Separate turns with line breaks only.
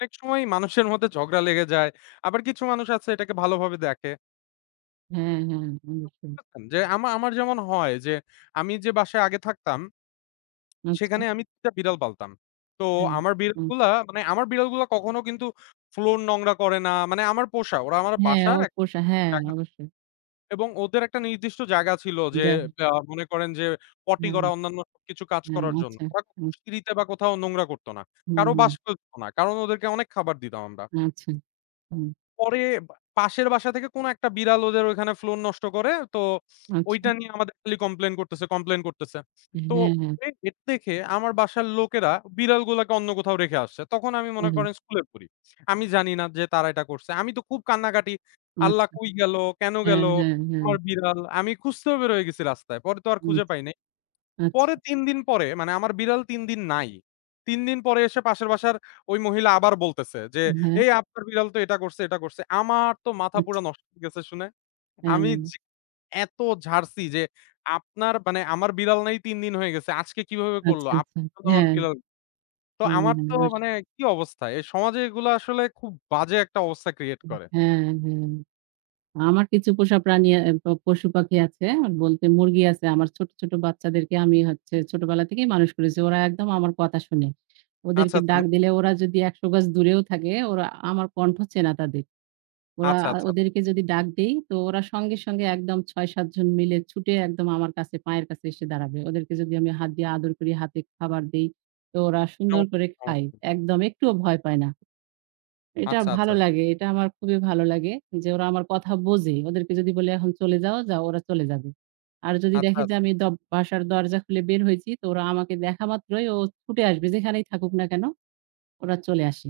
অনেক সময়ই মানুষের মধ্যে ঝগড়া লেগে যায়। আবার কিছু মানুষ আছে এটাকে ভালোভাবে দেখে।
হ্যাঁ, হ্যাঁ, [unintelligible]
[unintelligible] যে আমা আমার যেমন হয় যে আমি যে বাসায় আগে থাকতাম
আচ্ছা।
সেখানে আমি ৩ টা বিড়াল পালতাম। তো
হ্যাঁ।
আমার
হুম।
বিড়ালগুলা মানে আমার বিড়ালগুলা, মানে কখনো কিন্তু floor নোংরা করে না। মানে আমার পোষা ওরা আমার
হ্যাঁ,
বাসার
ওর
এক
পোষা, হ্যাঁ
জায়গা
অবশ্যই।
এবং ওদের একটা নির্দিষ্ট জায়গা ছিল যে
জানি।
অ্যা মনে করেন যে potty
হ্যাঁ।
করা, অন্যান্য সবকিছু কাজ
হ্যাঁ,
করার জন্য।
আচ্ছা।
ওরা কখনো
হুম।
সিঁড়িতে বা কোথাও নোংরা করত না।
হুম,
কারো
হুম।
বাস করত না, কারণ ওদেরকে অনেক খাবার দিতাম আমরা।
আচ্ছা। হুম।
পরে বা পাশের বাসা থেকে কোন একটা বিড়াল ওদের ওইখানে floor নষ্ট করে। তো ওইটা
আচ্ছা।
নিয়ে আমাদের খালি complain করতেছে, complain করতেছে। তো
হ্যাঁ, হ্যাঁ।
পরে এটা দেখে আমার বাসার লোকেরা বিড়ালগুলোকে অন্য কোথাও রেখে আসছে। তখন আমি মনে
হ্যাঁ, হ্যাঁ।
করেন স্কুলে পড়ি। আমি জানি না যে তারা এটা করছে। আমি তো খুব কান্নাকাটি, "আল্লাহ
আচ্ছা।
কই গেল? কেনো গেল
হ্যাঁ, হ্যাঁ, হ্যাঁ।
আমার বিড়াল?" আমি খুঁজতেও বেরিয়ে গেছি রাস্তায়। পরে তো আর
হুম।
খুঁজে পাই নাই।
আচ্ছা।
পরে ৩ দিন পরে মানে আমার বিড়াল ৩ দিন নাই। ৩ দিন পরে এসে পাশের বাসার ওই মহিলা আবার বলতেছে যে,
হ্যাঁ।
"এই আপনার বিড়াল তো এটা করছে, এটা করছে।" আমার তো মাথা
আচ্ছা।
পুরা নষ্ট হয়ে গেছে শুনে।
হ্যাঁ,
আমি
হ্যাঁ।
জী এত ঝাড়ছি যে আপনার মানে, "আমার বিড়াল নাই ৩ দিন হয়ে গেছে, আজকে কিভাবে করলো?
আচ্ছা, আচ্ছা।
আপনার তো আমার
হ্যাঁ।
বিড়াল" তো
হ্যাঁ,
আমার
হ্যাঁ।
তো
আস
মানে কি অবস্থা? এই সমাজে এগুলা আসলে খুব বাজে একটা অবস্থা create করে।
হ্যাঁ, হ্যাঁ। আমার কিছু পোষা প্রাণী, এহ পশু-পাখি আছে। বলতে মুরগি আছে। আমার ছোট, ছোট বাচ্চাদেরকে আমি হচ্ছে ছোটবেলা থেকেই মানুষ করেছি। ওরা একদম আমার কথা শোনে।
আচ্ছা,
ওদেরকে
আচ্ছা।
ডাক
মু
দিলে ওরা যদি ১০০ গজ দূরেও থাকে ওরা আমার কন্ঠ চেনা তাদের। ওরা
আচ্ছা, আচ্ছা।
ওদেরকে যদি ডাক দেই তো ওরা সঙ্গে, সঙ্গে একদম ৬, ৭ জন মিলে ছুটে একদম আমার কাছে পায়ের কাছে এসে দাঁড়াবে। ওদেরকে যদি আমি হাত দিয়ে আদর করি, হাতে খাবার দেই তো ওরা সুন্দর
চমৎকার
করে
চমৎকার।
খায়। একদম একটুও ভয় পায় না। এটা
আচ্ছা,
ভালো
আচ্ছা।
লাগে। এটা আমার খুবই ভালো লাগে যে ওরা আমার কথা বোঝে। ওদেরকে যদি বলি এখন চলে যাও, যাও, ওরা চলে যাবে। আর যদি
আচ্ছা,
দেখে যে
আচ্ছা।
আমি দ বাসার দরজা খুলে বের হয়েছি তো ওরা আমাকে দেখা মাত্রই ও ছুটে আসবে। যেখানেই থাকুক না কেনো? ওরা চলে আসে।